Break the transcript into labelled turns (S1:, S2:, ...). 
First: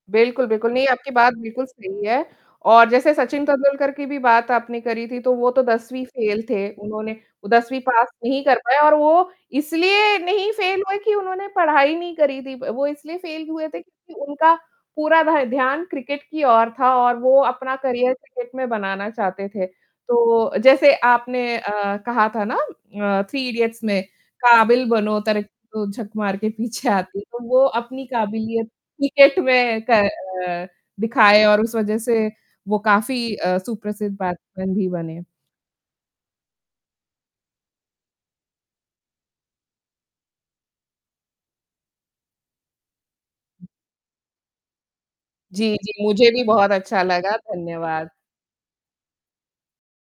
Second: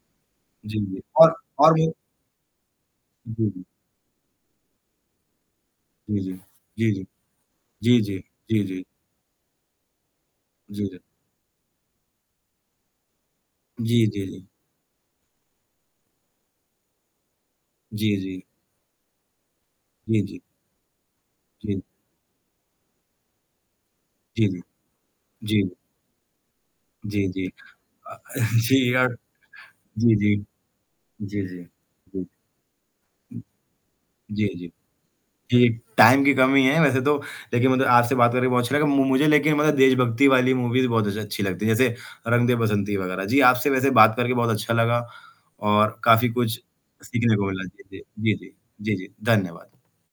S1: बिल्कुल, बिल्कुल।
S2: जी,
S1: नहीं,
S2: जी।
S1: आपकी बात
S2: और
S1: बिल्कुल
S2: और भी
S1: सही है और जैसे सचिन
S2: जी, जी।
S1: तेंदुलकर की भी बात आपने करी थी, तो वो तो 10वीं
S2: जी, जी।
S1: फ़ेल थे।
S2: जी, जी।
S1: उन्होंने वो 10वीं
S2: जी,
S1: पास
S2: जी।
S1: नहीं कर
S2: जी,
S1: पाए
S2: जी।
S1: और वो इसलिए नहीं फ़ेल
S2: जी,
S1: हुए
S2: ज
S1: कि उन्होंने पढ़ाई नहीं करी थी। व वो इसलिए फ़ेल हुए थे
S2: जी,
S1: क्योंकि
S2: जी, जी।
S1: उनका पूरा भा ध्यान क्रिकेट की ओर था और वो अपना करियर
S2: जी, जी।
S1: क्रिकेट में बनाना चाहते थे।
S2: जी, जी।
S1: तो जैसे आपने अ,
S2: जी।
S1: कहा था ना अ, थ्री इडियट्स में
S2: जी, जी।
S1: काबिल बनो तरक्की
S2: जी।
S1: तो झक मार के पीछे आती।
S2: जी,
S1: तो
S2: जी।
S1: वो अपनी
S2: अ,
S1: काबिलियत
S2: जी यार
S1: क्रिकेट में क
S2: जी, जी।
S1: अ,
S2: जी,
S1: दिखाए और
S2: जी।
S1: उस वजह
S2: जी।
S1: से वो काफ़ी
S2: उम,
S1: अ, सुप्रसिद्ध [unintelligible]
S2: जी, जी।
S1: भी बने।
S2: जी, टाइम की कमी है वैसे तो लेकिन मतलब आपसे बात करके बहुत अच्छा लगा। मु मुझे लेकिन मतलब देशभक्ति वाली मूवीज़ बहुत अच्छ अच्छी लगती हैं। जैसे रंग दे बसंती वग़ैरह। जी, आपसे वैसे बात करके बहुत अच्छा लगा
S1: जी, जी।
S2: और
S1: मुझे
S2: काफ़ी
S1: भी
S2: कुछ
S1: बहुत अच्छा
S2: सीखने
S1: लगा।
S2: को मिला। जी, जी।
S1: धन्यवाद।
S2: जी, जी। जी, जी। धन्यवाद।